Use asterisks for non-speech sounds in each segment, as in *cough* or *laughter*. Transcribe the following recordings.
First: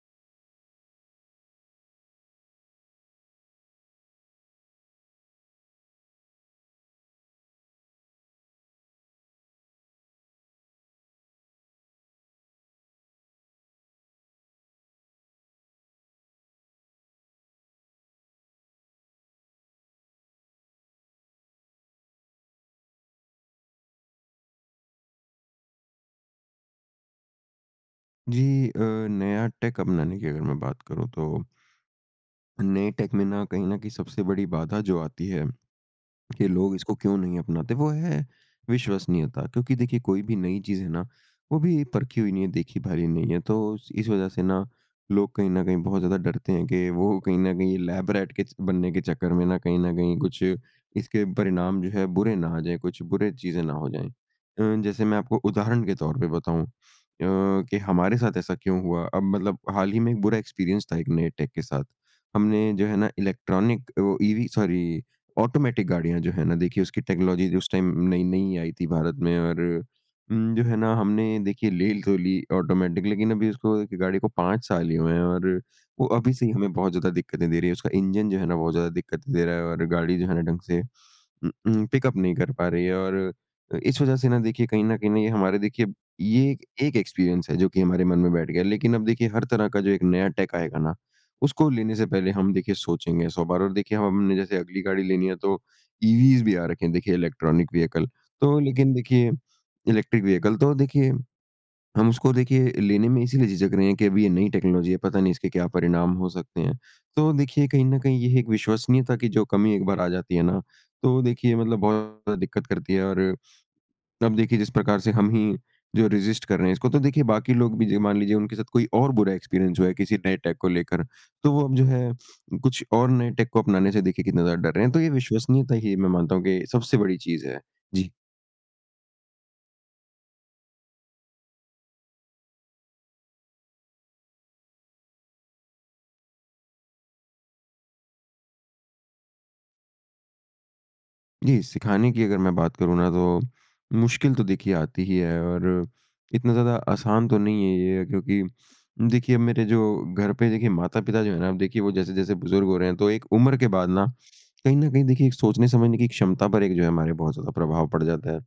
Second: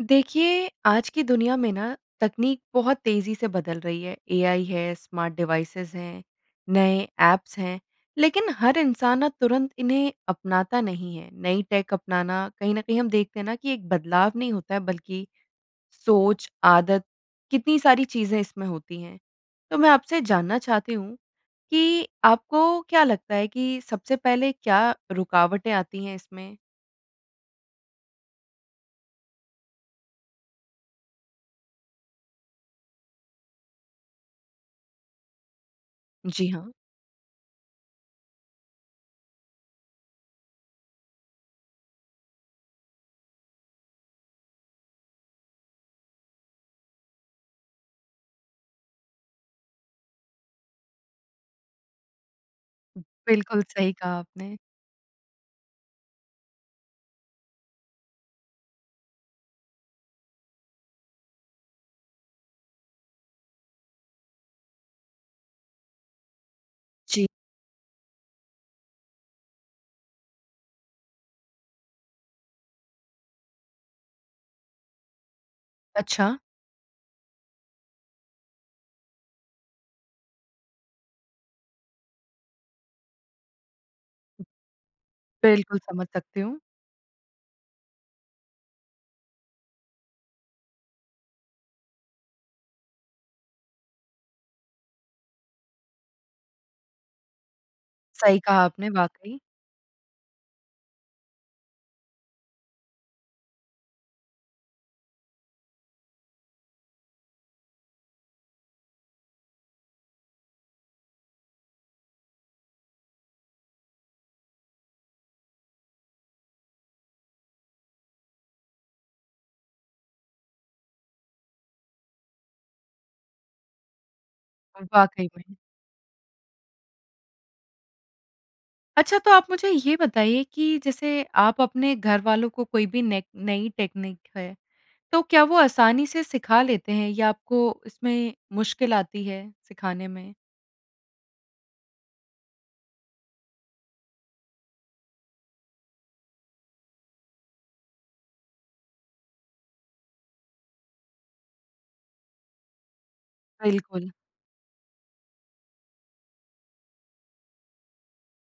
देखिए, आज की दुनिया में ना तकनीक बहुत तेज़ी से बदल रही है। एआई है, स्मार्ट डिवाइसेज़ हैं, नए ऐप्स हैं लेकिन हर इंसान ना तुरंत इन्हें अपनाता नहीं है। नई टेक अपनाना कहीं न कहीं हम देखते हैं न कि एक बदलाव नहीं होता है बल्कि सोच, आदत कितनी सारी चीज़ें इसमें होती हैं। तो मैं आपसे जानना चाहती हूँ कि आपको क्या लगता है कि सबसे पहले क्या रुकावटें आती हैं इसमें? जी। अ, नया टेक अपनाने की अगर मैं बात करूँ तो नए टेक में ना कहीं न कहीं सबसे बड़ी बाधा जो आती है कि जी हाँ। लोग इसको क्यों नहीं अपनाते, वो है विश्वसनीयता। क्योंकि देखिए कोई भी नई चीज़ है ना वो अभी परखी हुई नहीं है, देखी भाली नहीं है। तो इस वज़ह से ना लोग कहीं न कहीं बहुत ज़्यादा डरते हैं कि वो कहीं न कहीं लैब रैट के च बनने के चक्कर में ना कहीं न कहीं कुछ इसके परिणाम जो हैं बुरे ना आ जाएँ, कुछ बुरे चीज़ें बिल्कुल, ना हो सही जाएँ। कहा आपने। अ, जैसे मैं आपको उदाहरण के तौर पे बताऊँ अ, कि हमारे साथ ऐसा क्यों हुआ। अब मतलब हाल हीं में एक बुरा एक्सपीरियंस था एक नए टेक के साथ। हमने जो है ना इलेक्ट्रॉनिक वो ईवी सॉरी ऑटोमैटिक गाड़ियाँ जो है ना देखिए उसकी जी। टेक्नोलॉजी उस टाइम नई-नई आई थी भारत में और उम, जो है न हमने देखिए ले तो ली ऑटोमैटिक लेकिन अभी उसको गाड़ी को 5 साल ही हुए हैं और वो अभी अच्छा। से ही हमें बहुत ज़्यादा दिक्कतें दे रही है। उसका इंजन जो है ना बहुत ज़्यादा दिक्कत दे रहा है और गाड़ी जो है ना ढंग से उ उ पिक-अप नहीं कर पा रही है और अ, इस वज़ह से ना देखिए कहीं न कहीं हमारे बिल्कुल, देखिए समझ सकती ये हूँ। एक एक्सपीरियंस है जो कि हमारे मन में बैठ गया है। लेकिन अब देखिए हर तरह का जो एक नया टेक आएगा ना उसको लेने से पहले हम देखिए सोचेंगे 100 बार। और देखिए हमने जैसे अगली गाड़ी लेनी है तो ईवीज़ भी आ रखी हैं देखिए इलेक्ट्रॉनिक व्हीकल। सही तो कहा आपने लेकिन देखिए वाक़ई। इलेक्ट्रिक व्हीकल तो देखिए हम उसको देखिए लेने में इसीलिए झिझक रहे हैं कि अभी ये नई टेक्नोलॉजी है, पता नहीं इसके क्या परिणाम हो सकते हैं। तो देखिए कहीं न कहीं ये एक विश्वसनीयता की जो कमी एक बार आ जाती है ना तो देखिए मतलब बहुत ज़्यादा दिक्कत करती है और अब देखिए जिस प्रकार से हम ही जो है रेज़िस्ट कर रहे हैं, इसको तो देखिए बाकी लोग भी ज मान लीजिए उनके साथ कोई और बुरा एक्सपीरियंस हुआ है किसी नए टेक को लेकर तो वो अब जो है कुछ और नए टेक को अपनाने से देखिए कितने ज़्यादा डर रहे हैं। तो ये वाक़ई वही। विश्वसनीयता ही मैं मानता हूँ कि सबसे बड़ी चीज़ है जी। अच्छा तो आप मुझे ये बताइए कि जैसे आप अपने घर वालों को कोई भी नेक नई टेकनीक है, तो क्या वो आसानी से सिखा लेते हैं? या आपको इसमें मुश्किल आती है सिखाने में? जी, सिखाने की अगर मैं बात करूँ ना तो मुश्किल तो देखिए आती ही है और इतना ज़्यादा आसान तो नहीं है ये। क्योंकि देखिए, मेरे जो घर पे देखिए माता-पिता जो हैं ना अब देखिए वो जैसे-जैसे बुज़ुर्ग हो रहे हैं। तो एक उम्र के बाद ना बिल्कुल। कहीं न कहीं देखिए, एक सोचने समझने की क्षमता पर एक जो है हमारे बहुत ज़्यादा प्रभाव पड़ जाता है।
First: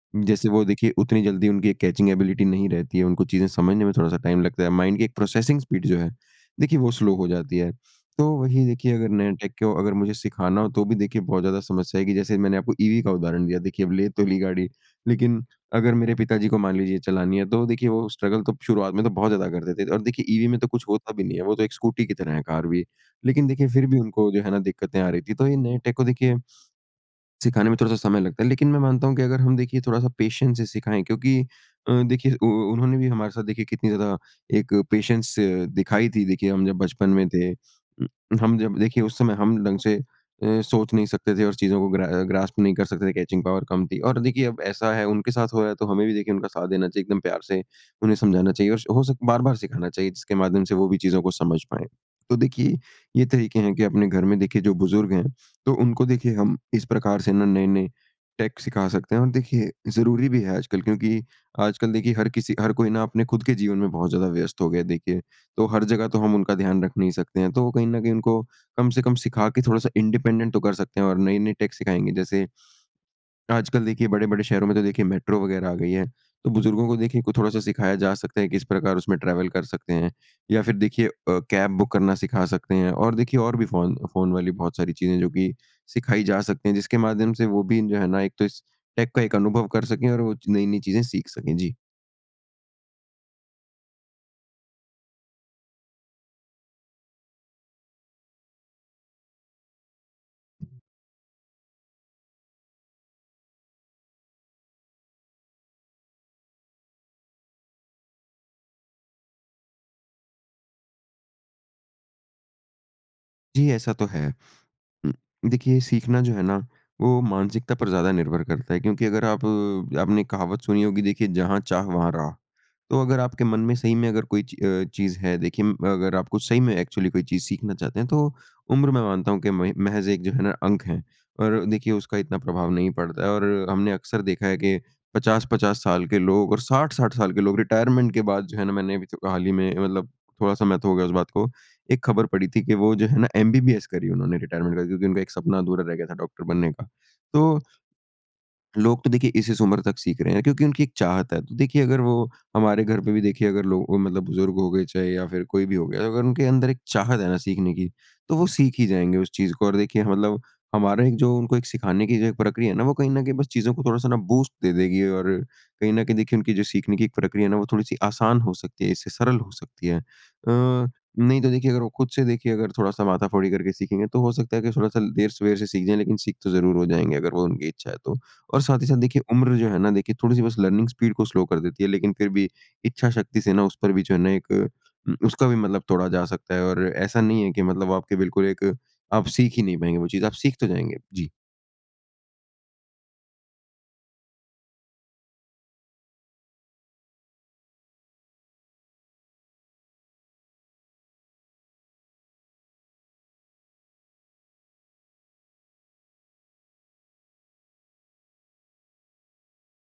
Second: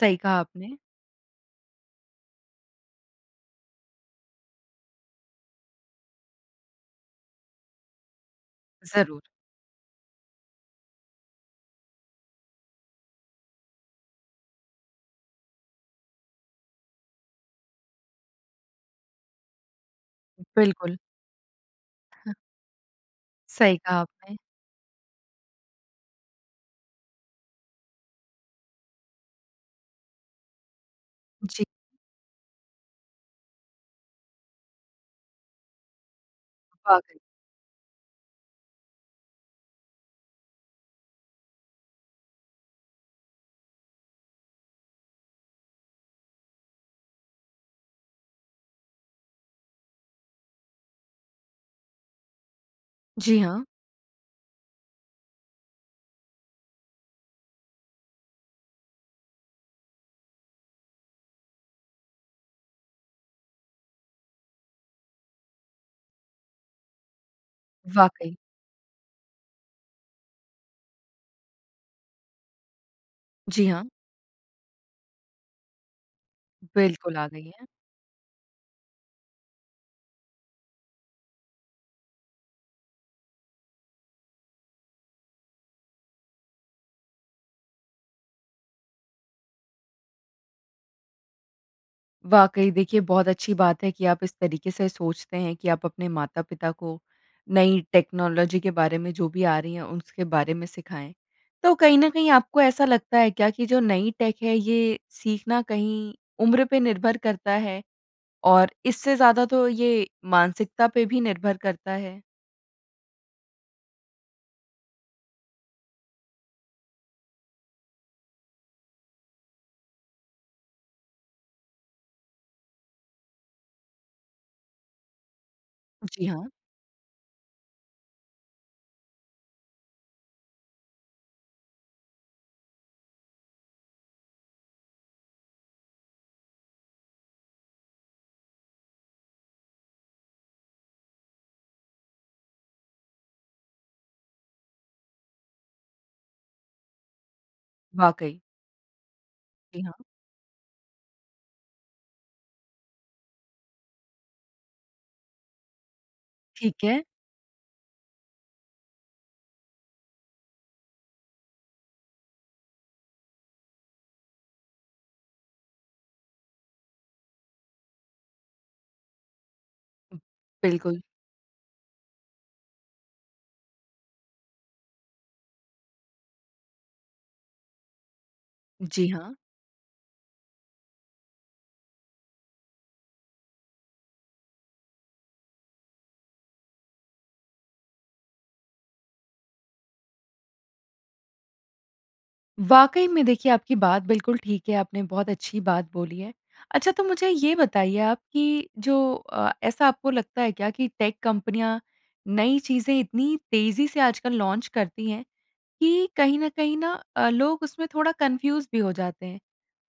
सही कहा जैसे वो आपने। देखिए, उतनी जल्दी उनकी कैचिंग एबिलिटी नहीं रहती है। उनको चीज़ें समझने में थोड़ा-सा टाइम लगता है। माइंड के एक प्रोसेसिंग स्पीड जो है देखिए वो स्लो हो जाती है। तो वही देखिए अगर ज़रूर। नया टेक को अगर मुझे सिखाना हो तो भी देखिए बहुत ज़्यादा समस्या आएगी। जैसे मैंने आपको ईवी का उदाहरण दिया। देखिए अब ले तो ली गाड़ी। लेकिन अगर मेरे पिताजी को मान लीजिए चलानी है तो देखिए वो स्ट्रगल तो शुरुआत में तो बहुत ज़्यादा करते थे। और देखिए ईवी में तो कुछ बिल्कुल। होता भी नहीं है। वो तो एक स्कूटी की तरह हाँ। है कार भी। लेकिन देखिए सही फिर भी कहा उनको आपने। जो है ना दिक्कतें आ रही थी। तो ये नए टेक को देखिए सिखाने में थोड़ा-सा समय लगता है। लेकिन मैं मानता हूँ कि अगर हम देखिए थोड़ा-सा पेशेंस से सिखाएँ क्योंकि जी। अ, देखिए उ उ उन्होंने भी हमारे साथ देखिए कितनी ज़्यादा एक पेशेंस दिखाई थी, देखिए हम जब बचपन पागल। में थे। हम जब देखिए उस समय हम ढंग से अ, सोच नहीं सकते थे और चीज़ों को ग्रा अ, ग्रास्प नहीं कर सकते थे, कैचिंग पावर कम थी। और देखिए अब ऐसा है उनके साथ हो रहा है तो हमें भी देखिए उनका साथ देना चाहिए। एकदम प्यार से उन्हें समझाना चाहिए। स और हो सके बार-बार सिखाना चाहिए जिसके माध्यम से वो भी चीज़ों को समझ पाएँ। तो देखिए ये जी तरीके हाँ। हैं कि अपने घर में देखिए जो बुज़ुर्ग हैं तो उनको देखिए हम इस प्रकार से ना नए-नए टेक सिखा सकते हैं। और देखिए ज़रूरी भी है आजकल क्योंकि आजकल देखिए हर किसी हर कोई ना अपने खुद के जीवन में बहुत ज़्यादा व्यस्त हो गया है देखिए। तो हर जगह तो हम उनका ध्यान रख नहीं सकते हैं। तो वो कहीं न कहीं वाक़ई। उनको कम से कम सिखा के थोड़ा-सा इंडिपेंडेंट तो कर सकते हैं। और नए-नए टेक सिखाएँगे। जैसे जी आजकल हाँ। देखिए बड़े-बड़े शहरों में तो देखिए मेट्रो वग़ैरह आ गई है। तो बुज़ुर्गों को बिल्कुल, देखिए आ क गयी थोड़ा-सा हैं। सिखाया जा सकता है कि किस प्रकार उसमें ट्रैवल कर सकते हैं। या फिर देखिए अ, कैब बुक करना सिखा सकते हैं। और देखिए और भी फ़ोन, फ़ोन वाली बहुत सारी चीज़ें हैं जो कि सिखाई जा सकती हैं। जिसके माध्यम से वो भी जो है ना एक तो इस टेक का एक अनुभव कर सकें और वो नई-नई चीज़ें सीख सकें। जी। वाक़ई, देखिए, बहुत अच्छी बात है कि आप इस तरीके से सोचते हैं कि आप अपने माता-पिता को नई टेक्नोलॉजी के बारे में, जो भी आ रही है, उसके बारे में सिखाएँ। तो कहीं न कहीं आपको ऐसा लगता है क्या कि जो नई टेक है, ये सीखना कहीं उम्र पे निर्भर करता है और इससे ज़्यादा तो ये मानसिकता पे भी निर्भर करता है? जी, ऐसा तो है। उम, देखिए, सीखना जो है ना, वो मानसिकता पर ज़्यादा निर्भर करता है, क्योंकि अगर आप आपने एक कहावत सुनी होगी, देखिए, जहाँ चाह, वहाँ राह। तो अगर आपके मन में, सही में अगर कोई ची अ, चीज़ है, देखिए, म अगर जी आपको हाँ। सही में एक्चुअली कोई चीज़ सीखना चाहते हैं, तो उम्र, मैं मानता हूँ कि महि महज़ एक जो है ना, अंक है और देखिए, उसका इतना प्रभाव नहीं पड़ता और हमने अक्सर देखा है कि 50-50 साल के लोग और 60-60 साल के लोग रिटायरमेंट के बाद जो है ना, मैंने अभी तो हाल ही में, मतलब थोड़ा समय तो हो गया इस बात को, एक खबर पढ़ी थी कि वो जो है ना, एमबीबीएस करी उन्होंने रिटायरमेंट के बाद, क्योंकि उनका एक सपना अधूरा रह गया था डॉक्टर बनने का। तो वाक़ई। लोग तो देखिए, इस-इस उम्र जी हाँ। तक सीख रहे हैं, क्योंकि उनकी एक चाहत है। तो देखिए, अगर वो हमारे घर पे भी, देखिए, अगर लो अ, मतलब बुज़ुर्ग हो गए, चाहे या फिर कोई भी हो गया, अगर उनके अंदर एक ठीक है। चाहत है ना सीखने की, तो वो सीख ही जाएँगे उस चीज़ को और देखिए ह मतलब हमारा एक जो उनको एक सिखाने की जो ये प्रक्रिया है ना, वो कहीं न कहीं बस चीज़ों को थोड़ा-सा ना, बूस्ट दे देगी और कहीं न कहीं देखिए, उनकी जो सीखने की प्रक्रिया है ना, वो थोड़ी-सी आसान हो सकती है, इससे सरल हो सकती है। अ, बिल्कुल। नहीं, तो देखिए, अगर वो खुद से देखिए, अगर थोड़ा-सा माथा-फोड़ी करके सीखेंगे, तो हो सकता है कि थोड़ा-सा देर-सवेर से सीख जाएँ, लेकिन सीख तो ज़रूर हो जाएँगे, अगर वो उनकी इच्छा है तो। और साथ ही साथ, जी, देखिए, हाँ। उम्र जो है ना, देखिए थोड़ी-सी बस लर्निंग स्पीड को स्लो कर देती है, लेकिन फिर भी इच्छा शक्ति से ना, उस पर भी जो है ना, एक उम, उसका भी मतलब तोड़ा जा सकता है और ऐसा नहीं है कि मतलब आपके बिल्कुल एक आप सीख ही नहीं पाएँगे वो चीज़, आप सीख तो जाएँगे। जी। वाक़ई में देखिए, आपकी बात बिल्कुल ठीक है, आपने बहुत अच्छी बात बोली है। अच्छा, तो मुझे ये बताइए आप कि जो अ, ऐसा आपको लगता है क्या कि टेक कंपनियाँ नई चीज़ें इतनी तेज़ी से आजकल लॉन्च करती हैं, कि कहीं न कहीं ना अ, लोग उसमें थोड़ा कन्फ्यूज़ भी हो जाते हैं?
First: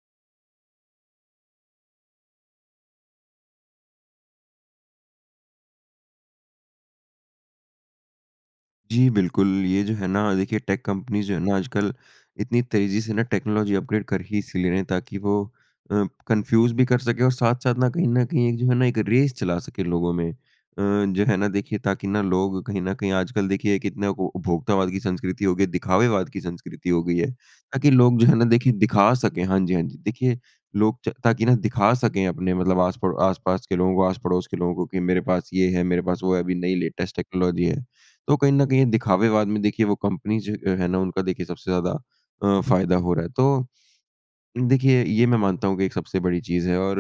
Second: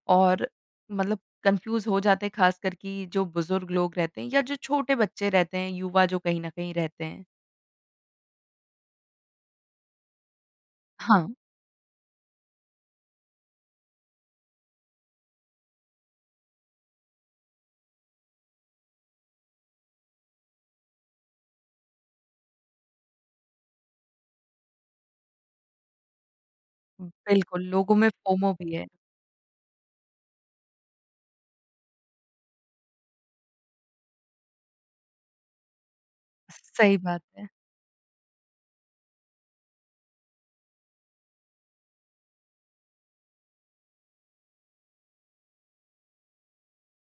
और मतलब कन्फ्यूज़ हो जाते हैं ख़ासकर कि जो बुज़ुर्ग लोग रहते हैं या जो छोटे बच्चे रहते हैं, युवा जो कहीं न कहीं रहते हैं? जी, बिल्कुल ये जो है ना देखिए टेक कंपनीज़ हाँ। जो हैं ना, आजकल इतनी तेज़ी से ना टेक्नोलॉजी अपग्रेड कर ही इसलिए रहे हैं ताकि वो अ, कन्फ्यूज़ भी कर सकें और साथ-साथ ना कहीं न कहीं एक जो है ना एक रेस चला सके लोगों में। अ, जो है ना देखिए, ताकि ना लोग कहीं न कहीं आजकल देखिए कितने को उपभोक्तावाद की संस्कृति हो गई है दिखावेवाद की संस्कृति हो गई है। बिल्कुल, ताकि लोगों में लोग जो हैं ना फ़ोमो देखिए भी है। दिखा सकें हाँ जी, हाँ जी देखिए, लोग च ताकि ना दिखा सकें अपने मतलब आस-पड़ो आस-पास के लोगों को आस-पड़ोस के लोगों को कि मेरे पास ये है, मेरे पास वो है अभी नई सही लेटेस्ट बात है। टेक्नोलॉजी है। तो कहीं न कहीं ये दिखावेवाद में देखिए वो कंपनीज़ जो अ, हैं ना उनका देखिए सबसे ज़्यादा अ, फ़ायदा हो रहा है। तो, देखिए ये मैं मानता हूँ कि एक सबसे बड़ी चीज़ है और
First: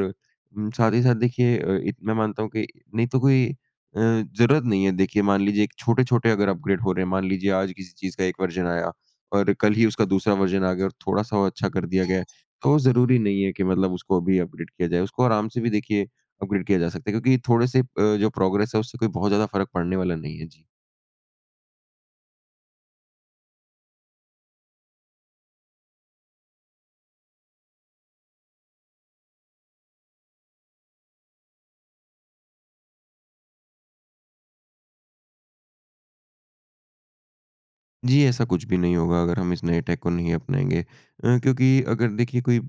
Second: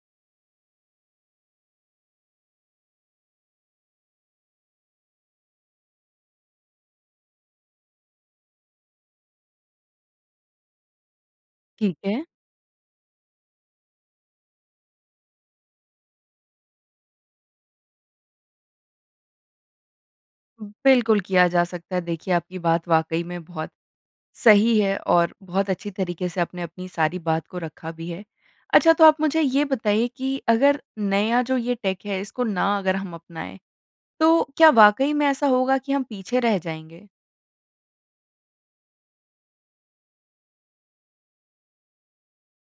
उम, साथ ही साथ देखिए अ, इ मैं मानता हूँ कि नहीं तो कोई अ, ज़रूरत नहीं है। देखिए मान लीजिए एक छोटे-छोटे अगर अपग्रेड हो रहे हैं, मान लीजिए आज किसी चीज़ का एक वर्ज़न आया और कल ही उसका दूसरा वर्ज़न आ गया और थोड़ा-सा वो अच्छा कर ठीक दिया गया है, है। तो ज़रूरी नहीं है कि मतलब उसको अभी अपग्रेड किया जाए। उसको आराम से भी देखिए अपग्रेड किया जा सकता है क्योंकि थोड़े-से अ, जो प्रोग्रेस है, उससे कोई बहुत ज़्यादा फ़र्क पड़ने वाला नहीं है। जी। बिल्कुल किया जा सकता है। देखिए, आपकी बात वाक़ई में बहुत सही है और बहुत अच्छी तरीके से आपने अपनी सारी बात को रखा भी है। अच्छा, तो आप मुझे ये बताइए कि अगर नया जो ये टेक है, इसको ना अगर हम अपनाएँ, तो क्या वाक़ई में ऐसा होगा कि हम पीछे रह जाएँगे? जी ऐसा कुछ भी नहीं होगा अगर हम इस नए टेक को नहीं अपनाएँगे। अ, क्योंकि अगर देखिए कोई अ,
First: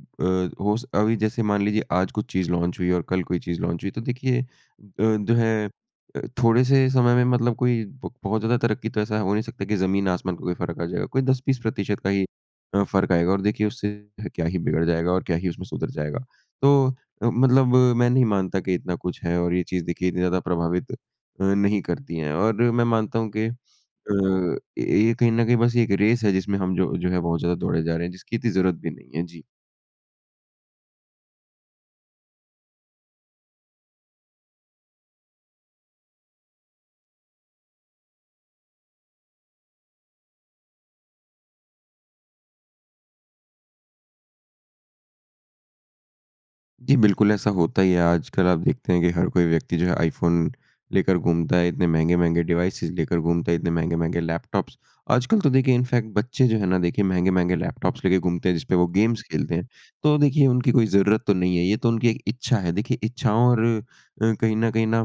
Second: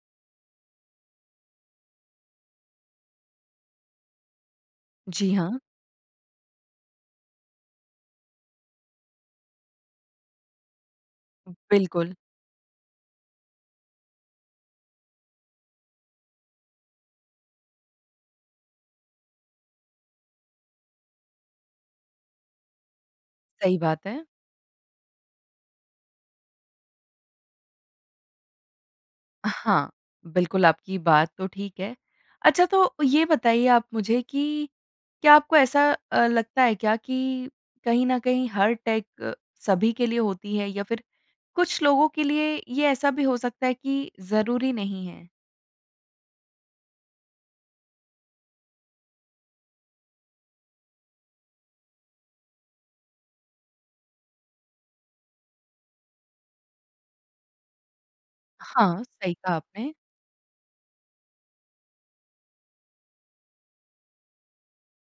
हो अभी जैसे मान लीजिए आज कुछ चीज़ लॉन्च हुई और कल कोई चीज़ लॉन्च हुई, तो देखिए अ, जी, जो हाँ। है अ, थोड़े से समय में मतलब कोई ब बहुत ज़्यादा तरक्की तो ऐसा हो नहीं सकता कि ज़मीन आसमान का कोई फ़र्क़ आ जाएगा। कोई 10-20% प्रतिशत का बिल्कुल। ही अ, फ़र्क़ आएगा और देखिए उससे क्या ही बिगड़ जाएगा और क्या ही उसमें सुधर जाएगा। तो अ, मतलब अ, मैं नहीं मानता कि इतना कुछ है और ये चीज़ देखिए इतनी ज़्यादा प्रभावित नहीं करती है और मैं मानता हूँ कि अ, सही बात है। ये कहीं न कहीं बस 1 रेस है जिसमें हम जो जो है बहुत ज़्यादा दौड़े जा रहे हैं, जिसकी इतनी ज़रूरत भी नहीं है। जी। अ, हाँ, बिल्कुल आपकी बात तो ठीक है। अच्छा तो ये बताइए आप मुझे कि क्या आपको ऐसा अ, लगता है क्या कि कहीं न कहीं हर टेक क सभी के लिए होती है या फ़िर कुछ लोगों के लिए ये ऐसा भी हो सकता है कि ज़रूरी नहीं है? जी बिल्कुल ऐसा होता ही है। आजकल आप देखते हैं कि हर कोई व्यक्ति जो है, आईफ़ोन लेकर घूमता है, इतने महँगे-महँगे डिवाइसेस लेकर घूमता है, इतने महँगे-महँगे लैपटॉप्स आजकल तो देखिए इनफैक्ट बच्चे जो हैं ना, देखिए महँगे-महँगे लैपटॉप्स लेके घूमते हैं, जिसपे वो हाँ, गेम्स सही खेलते कहा हैं। आपने। तो देखिए उनकी कोई ज़रूरत तो नहीं है। ये तो उनकी एक इच्छा है। देखिए इच्छाओं और अ अ, कहीं न कहीं ना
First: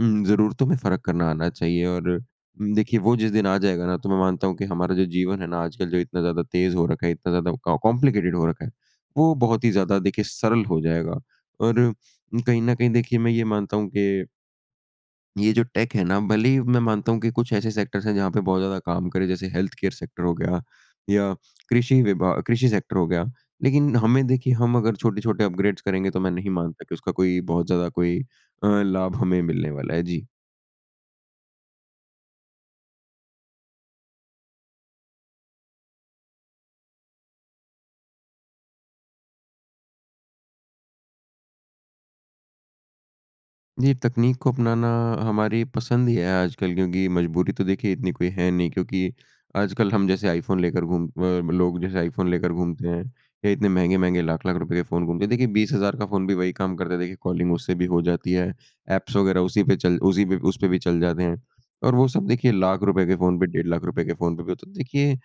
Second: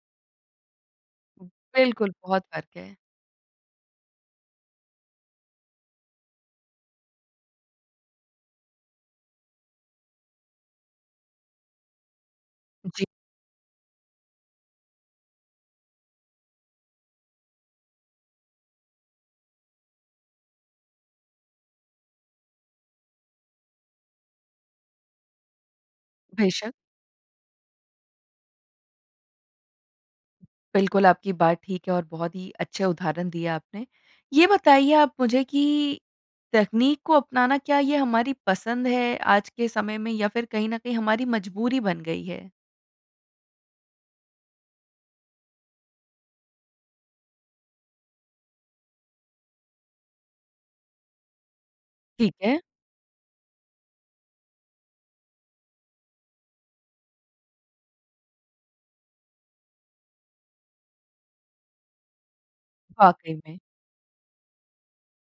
उम्, ज़रूरतों में फ़र्क़ करना आना चाहिए। और बिल्कुल, अ, बहुत फ़र्क़ है। देखिए वो जिस दिन आ जाएगा ना, तो मैं मानता हूँ कि हमारा जो जीवन है ना, आजकल जो इतना ज़्यादा तेज़ हो रखा है, इतना ज़्यादा कॉम्प्लिकेटेड हो रखा है, वो बहुत ही ज़्यादा देखिए सरल हो जाएगा। और कहीं न कहीं जी। देखिए मैं ये मानता हूँ कि ये जो टेक है ना, भले ही मैं मानता हूँ कि कुछ ऐसे सेक्टर्स हैं, जहाँ पे बहुत ज़्यादा काम करे, जैसे हेल्थ केयर सेक्टर हो गया या कृषि विभा कृषि सेक्टर हो गया। लेकिन हमें देखिए, हम अगर छोटे-छोटे अपग्रेड्स करेंगे, तो मैं नहीं बेशक। मानता कि उसका कोई बहुत ज़्यादा कोई अ, लाभ हमें मिलने वाला है। जी। बिल्कुल आपकी बात ठीक है और बहुत ही अच्छे उदाहरण दिए आपने। ये बताइए आप मुझे कि तकनीक को अपनाना क्या ये हमारी पसंद है, आज के समय में या फ़िर कहीं न कहीं हमारी मजबूरी बन गई है? जी तकनीक को अपनाना हमारी पसंद ही है आजकल, क्योंकि मजबूरी तो देखिए इतनी कोई है नहीं। क्योंकि आजकल हम जैसे आईफ़ोन लेकर घूम लोग जैसे आईफ़ोन ठीक लेकर है। घूमते हैं या इतने महँगे-महँगे लाख-लाख रुपये के फ़ोन घूमते हैं। देखिए 20 हज़ार का फ़ोन भी वही काम करता है, देखिए कॉलिंग उससे भी हो जाती है। एप्स वगैरह उसी पे चल उसी पे उस पे भी चल जाते हैं। और वो सब देखिए लाख रुपये के वाक़ई फ़ोन पे, में। डेढ़ लाख रुपए के फ़ोन पे भी होता। देखिए अ,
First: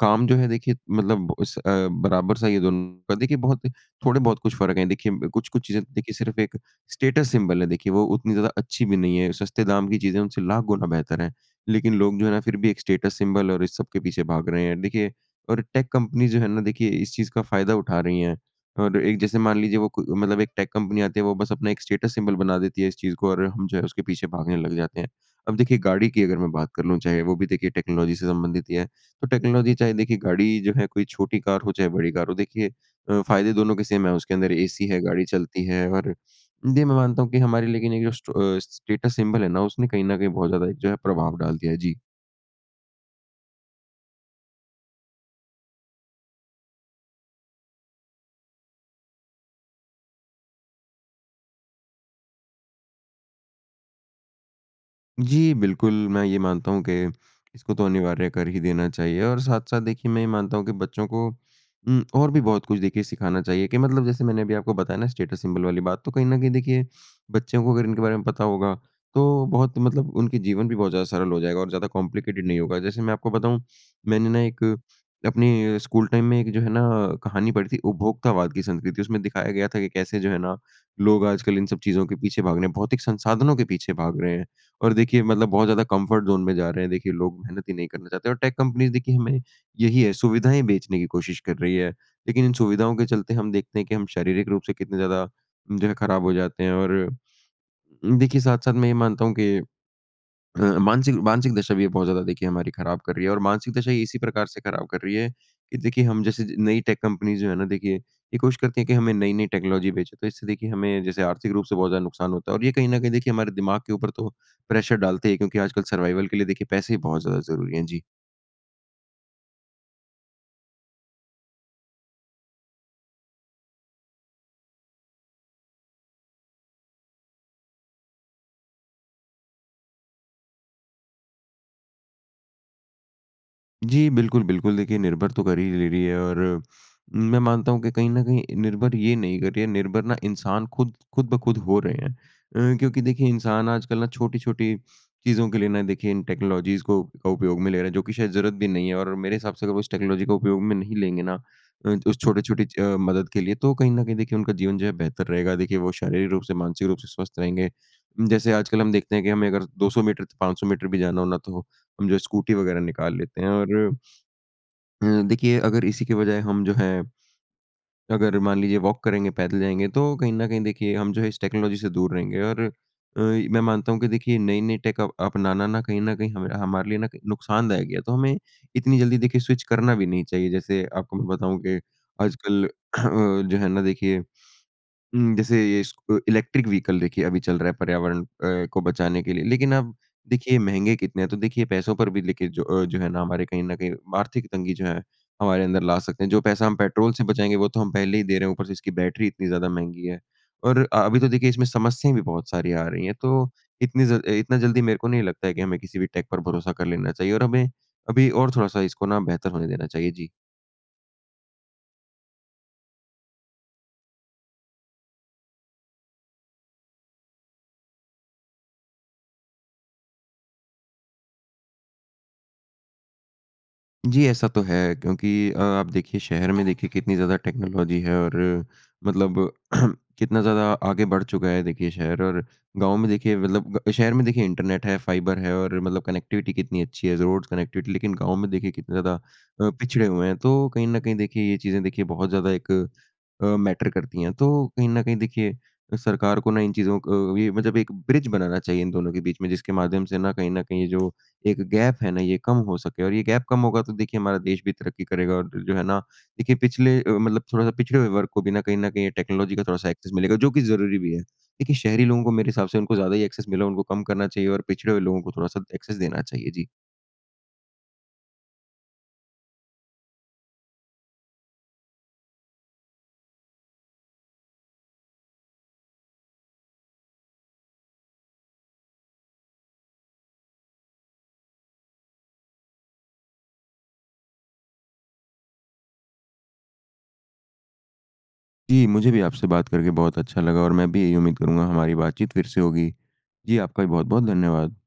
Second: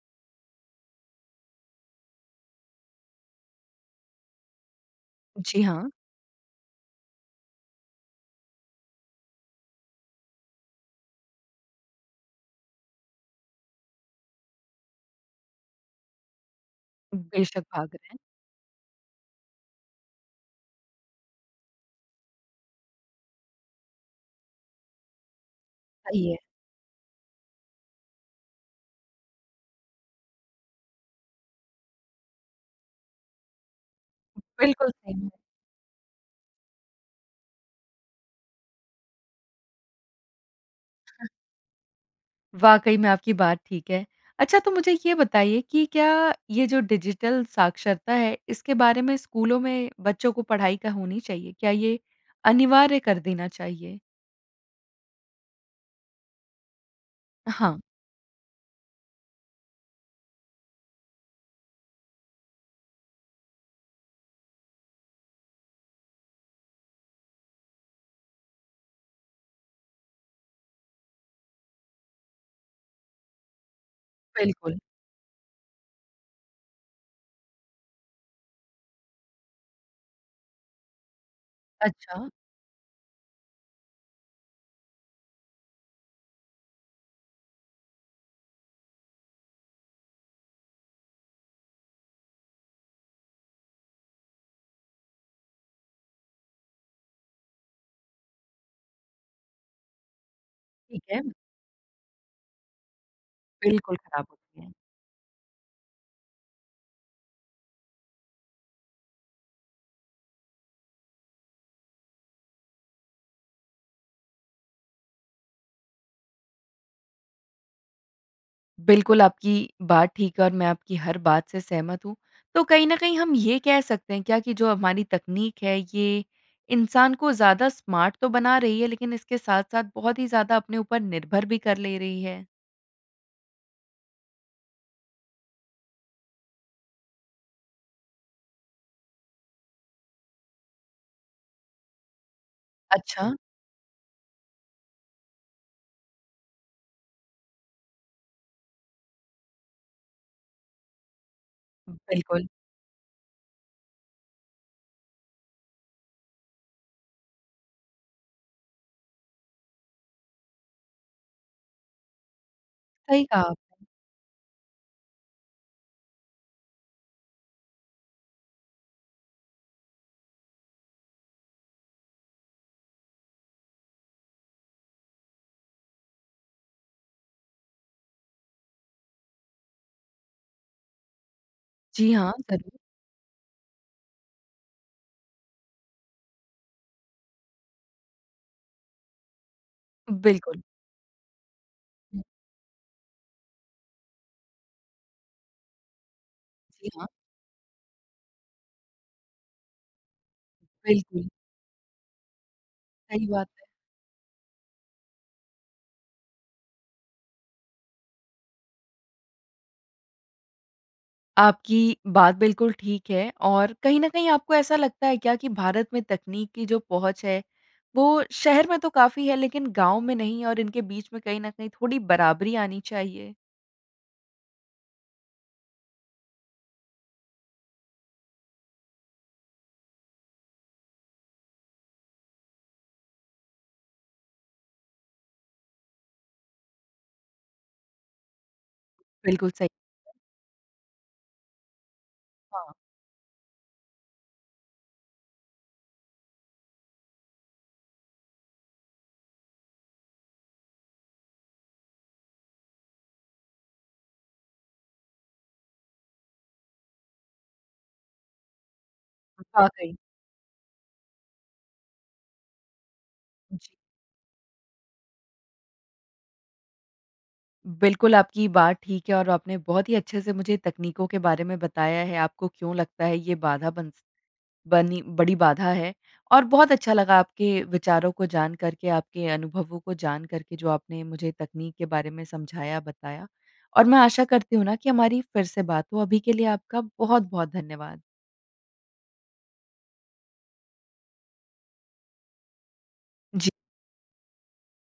काम जो है देखिए मतलब उस अ, बराबर सा ही है दोनों का देखिए बहुत थोड़े बहुत कुछ फ़र्क है। देखिए जी कुछ-कुछ चीज़ें हाँ। देखिए सिर्फ़ एक स्टेटस सिंबल है, देखिए वो उतनी ज़्यादा अच्छी भी नहीं है। सस्ते दाम की चीज़ें उनसे लाख गुना बेहतर है। लेकिन लोग जो है ना फिर भी एक स्टेटस सिंबल और इस सब के पीछे भाग रहे हैं। देखिए और टेक कंपनी जो है ना देखिए इस चीज़ का बेशक, फ़ायदा भाग उठा रहे हैं। रही है। और एक जैसे मान लीजिए वो क मतलब एक टेक कंपनी आती है वो बस अपना एक स्टेटस सिंबल बना देती है इस चीज़ को और हम जो है उसके पीछे भागने लग जाते हैं। अब देखिए गाड़ी की सही है। अगर मैं बात कर लूँ, चाहे वो भी देखिए टेक्नोलॉजी से संबंधित ही है। तो टेक्नोलॉजी चाहे देखिए गाड़ी जो है कोई छोटी कार हो चाहे बड़ी कार हो देखिए अ, फ़ायदे दोनों के सेम है। उसके अंदर एसी बिल्कुल है, गाड़ी सही। चलती है। और ये मैं मानता हूँ कि हमारे लेकिन एक जो स्ट स्टेटस सिंबल है ना उसने कहीं न कहीं बहुत ज़्यादा एक जो है हाँ। प्रभाव डाल दिया है। जी। वाक़ई में आपकी बात ठीक है। अच्छा तो मुझे ये बताइए कि क्या ये जो डिजिटल साक्षरता है, इसके बारे में स्कूलों में बच्चों को पढ़ाई क्या होनी चाहिए? क्या ये अनिवार्य कर देना चाहिए? जी, बिल्कुल। मैं ये मानता हूँ कि इसको हाँ। तो अनिवार्य कर ही देना चाहिए और साथ-साथ देखिए मैं ये मानता हूँ कि बच्चों को उम, और भी बहुत कुछ देखिए सिखाना चाहिए कि मतलब जैसे मैंने अभी आपको बताया ना स्टेटस सिंबल वाली बात तो कहीं न कहीं देखिए बच्चों को अगर इनके बारे में पता होगा तो बहुत मतलब उनके जीवन भी बहुत ज़्यादा सरल हो जाएगा और ज़्यादा कॉम्प्लिकेटेड नहीं होगा। जैसे मैं आपको बताऊँ मैंने ना एक बिल्कुल। अपने स्कूल टाइम में एक जो है ना कहानी पड़ी थी उपभोक्तावाद की संस्कृति उसमें दिखाया गया था कि कैसे जो है ना लोग आजकल इन सब चीज़ों के अच्छा। पीछे भाग रहे हैं। भौतिक संसाधनों के पीछे भाग रहे हैं और देखिए मतलब बहुत ज़्यादा कम्फ़र्ट ज़ोन में जा रहे हैं, देखिए लोग मेहनत ही नहीं करना चाहते हैं और टेक कम्पनीज़ देखिए हमें यही है सुविधाएँ बेचने की कोशिश कर रही है, लेकिन इन सुविधाओं के चलते हम देखते हैं कि हम शारीरिक रूप से कितने ज़्यादा जो है खराब हो जाते हैं। और देखिए साथ-साथ मैं ये मानता हूँ कि अ, ठीक मानसिक है। मानसिक दशा भी ये बहुत ज़्यादा देखिए हमारी खराब कर रही है और मानसिक दशा बिल्कुल, ये इसी खराब प्रकार होती से हैं। खराब कर रही है कि देखिए हम जैसे ज नई टेक कम्पनीज़ जो है ना देखिए ये कोशिश करती हैं कि हमें नई-नई टेक्नोलॉजी बेचे। तो इससे देखिए हमें जैसे आर्थिक रूप से बहुत ज़्यादा नुकसान होता है और ये कहीं न कहीं देखिए हमारे दिमाग के ऊपर तो प्रेशर डालते हैं क्योंकि आजकल सर्वाइवल के लिए देखिए पैसे ही बहुत ज़्यादा ज़रूरी हैं। जी। बिल्कुल, आपकी बात ठीक है और मैं आपकी हर बात से सहमत हूँ। तो कहीं न कहीं हम ये कह सकते हैं क्या कि जो हमारी तकनीक है, ये इंसान को ज़्यादा स्मार्ट तो बना रही है, लेकिन इसके साथ-साथ बहुत ही ज़्यादा अपने ऊपर निर्भर भी कर ले रही है? जी, बिल्कुल, बिल्कुल, देखिए, निर्भर तो कर ही ले रही है और मैं मानता हूँ कि कहीं न कहीं निर्भर ये नहीं कर रही है, निर्भर ना, इंसान खुद खुद-ब-खुद हो रहे हैं। अ, क्योंकि देखिए, अच्छा। इंसान आजकल ना छोटी-छोटी चीज़ों के लिए ना, देखिए इन टेक्नोलॉजीज़ को का उपयोग में ले रहा है, जो कि शायद ज़रूरत भी नहीं है और मेरे हिसाब से अगर वो उस टेक्नोलॉजी का उपयोग में नहीं लेंगे ना अ, उस बिल्कुल। छोटे-छोटे अ, मदद के लिए, तो कहीं न कहीं, देखिए, उनका जीवन जो है, बेहतर रहेगा। देखिए, वो शारीरिक रूप से, मानसिक रूप से स्वस्थ रहेंगे। जैसे आजकल हम देखते हैं कि हमें अगर 200 मीटर, 500 मीटर भी जाना हो ना, तो हम जो है, स्कूटी वगैरह निकाल सही लेते हैं कहा। और अ देखिए, अगर इसी के बजाय हम जो है, अगर मान लीजिए वॉक करेंगे, पैदल जाएँगे, तो कहीं न कहीं देखिए, हम जो है, इस टेक्नोलॉजी से दूर रहेंगे और अ, मैं मानता हूँ कि देखिए, नई-नई टेक अपनाना ना, कहीं न कहीं हमरा हमारे लिए ना, क नुकसानदायक है। तो हमें इतनी जल्दी, देखिए, स्विच करना भी नहीं चाहिए। जैसे आपको मैं बताऊँ कि जी हाँ, आजकल अ, ज़रूर। जो है ना, देखिए उम, जैसे ये इस अ, इलेक्ट्रिक व्हीकल, देखिए, अभी चल रहा है पर्यावरण अ, को बचाने के लिए। लेकिन आप देखिए, बिल्कुल। महँगे कितने हैं, तो देखिए, पैसों पर भी हुँ। लेके जो अ, जो है ना, हमारे कहीं न कहीं आर्थिक तंगी जो है, हमारे अंदर ला सकते हैं। जो पैसा हम जी, हाँ। पेट्रोल से बचाएँगे, वो तो हम पहले ही दे रहे हैं, ऊपर से इसकी बैटरी इतनी ज़्यादा महँगी है और अ, अभी तो बिल्कुल। देखिए, इसमें समस्याएँ भी बहुत सारी आ रही हैं, सही बात तो है। इतनी ज़ल अ, इतना जल्दी मेरे को नहीं लगता है कि हमें किसी भी टेक पर भरोसा कर लेना चाहिए और हमें अभी और थोड़ा-सा इसको ना बेहतर होने देना चाहिए। जी। आपकी बात बिल्कुल ठीक है। और कहीं न कहीं आपको ऐसा लगता है क्या कि भारत में तकनीक की जो पहुँच है, वो शहर में तो काफ़ी है लेकिन गाँव में नहीं और इनके बीच में कहीं न कहीं थोड़ी बराबरी आनी चाहिए? जी, ऐसा तो है। क्योंकि अ, आप देखिए शहर में देखिए कितनी ज़्यादा टेक्नोलॉजी है और मतलब *clears throat* कितना ज़्यादा आगे बढ़ चुका है देखिए शहर और गाँव में देखिए मतलब शहर में देखिए इंटरनेट है, फाइबर है और मतलब कनेक्टिविटी कितनी अच्छी है, रोड्स कनेक्टिविटी लेकिन गाँव में देखिए कितना ज़्यादा बिल्कुल सही। अ, पिछड़े हुए हैं तो कहीं न कहीं देखिए ये चीज़ें देखिए बहुत ज़्यादा एक हाँ। अ, मैटर करती हैं। तो कहीं न कहीं देखिए सरकार को ना इन चीज़ों को अ, मतलब एक ब्रिज बनाना चाहिए इन दोनों के बीच में जिसके माध्यम से ना कहीं न कहीं जो एक गैप है ना ये कम हो सके। और ये गैप कम होगा तो देखिए हमारा देश भी तरक्की करेगा। और जो जो है ना, देखिए पिछले अ, मतलब थोड़ा-सा पिछड़े हुए वर्ग को बिना कहीं न कहीं ये टेक्नोलॉजी का थोड़ा-सा वाक़ई। एक्सेस मिलेगा जो कि ज़रूरी भी है। देखिए शहरी लोगों को मेरे हिसाब से उनको ज़्यादा ही एक्सेस मिला है जी। उनको कम करना चाहिए और पिछड़े हुए लोगों को थोड़ा-सा एक्सेस देना चाहिए। जी। बिल्कुल, आपकी बात ठीक है और आपने बहुत ही अच्छे से मुझे तकनीकों के बारे में बताया है। आपको क्यों लगता है ये बाधा बन स बनी बड़ी बाधा है और बहुत अच्छा लगा आपके विचारों को जान करके, आपके अनुभवों को जान करके, जो आपने मुझे तकनीक के बारे में समझाया, बताया। और मैं आशा करती हूँ ना कि हमारी फ़िर से बात हो। अभी के लिए आपका बहुत-बहुत धन्यवाद। जी, मुझे भी आपसे बात करके बहुत अच्छा लगा। और मैं भी यही उम्मीद करूँगा हमारी बातचीत फ़िर से होगी। जी। जी, आपका भी बहुत-बहुत धन्यवाद।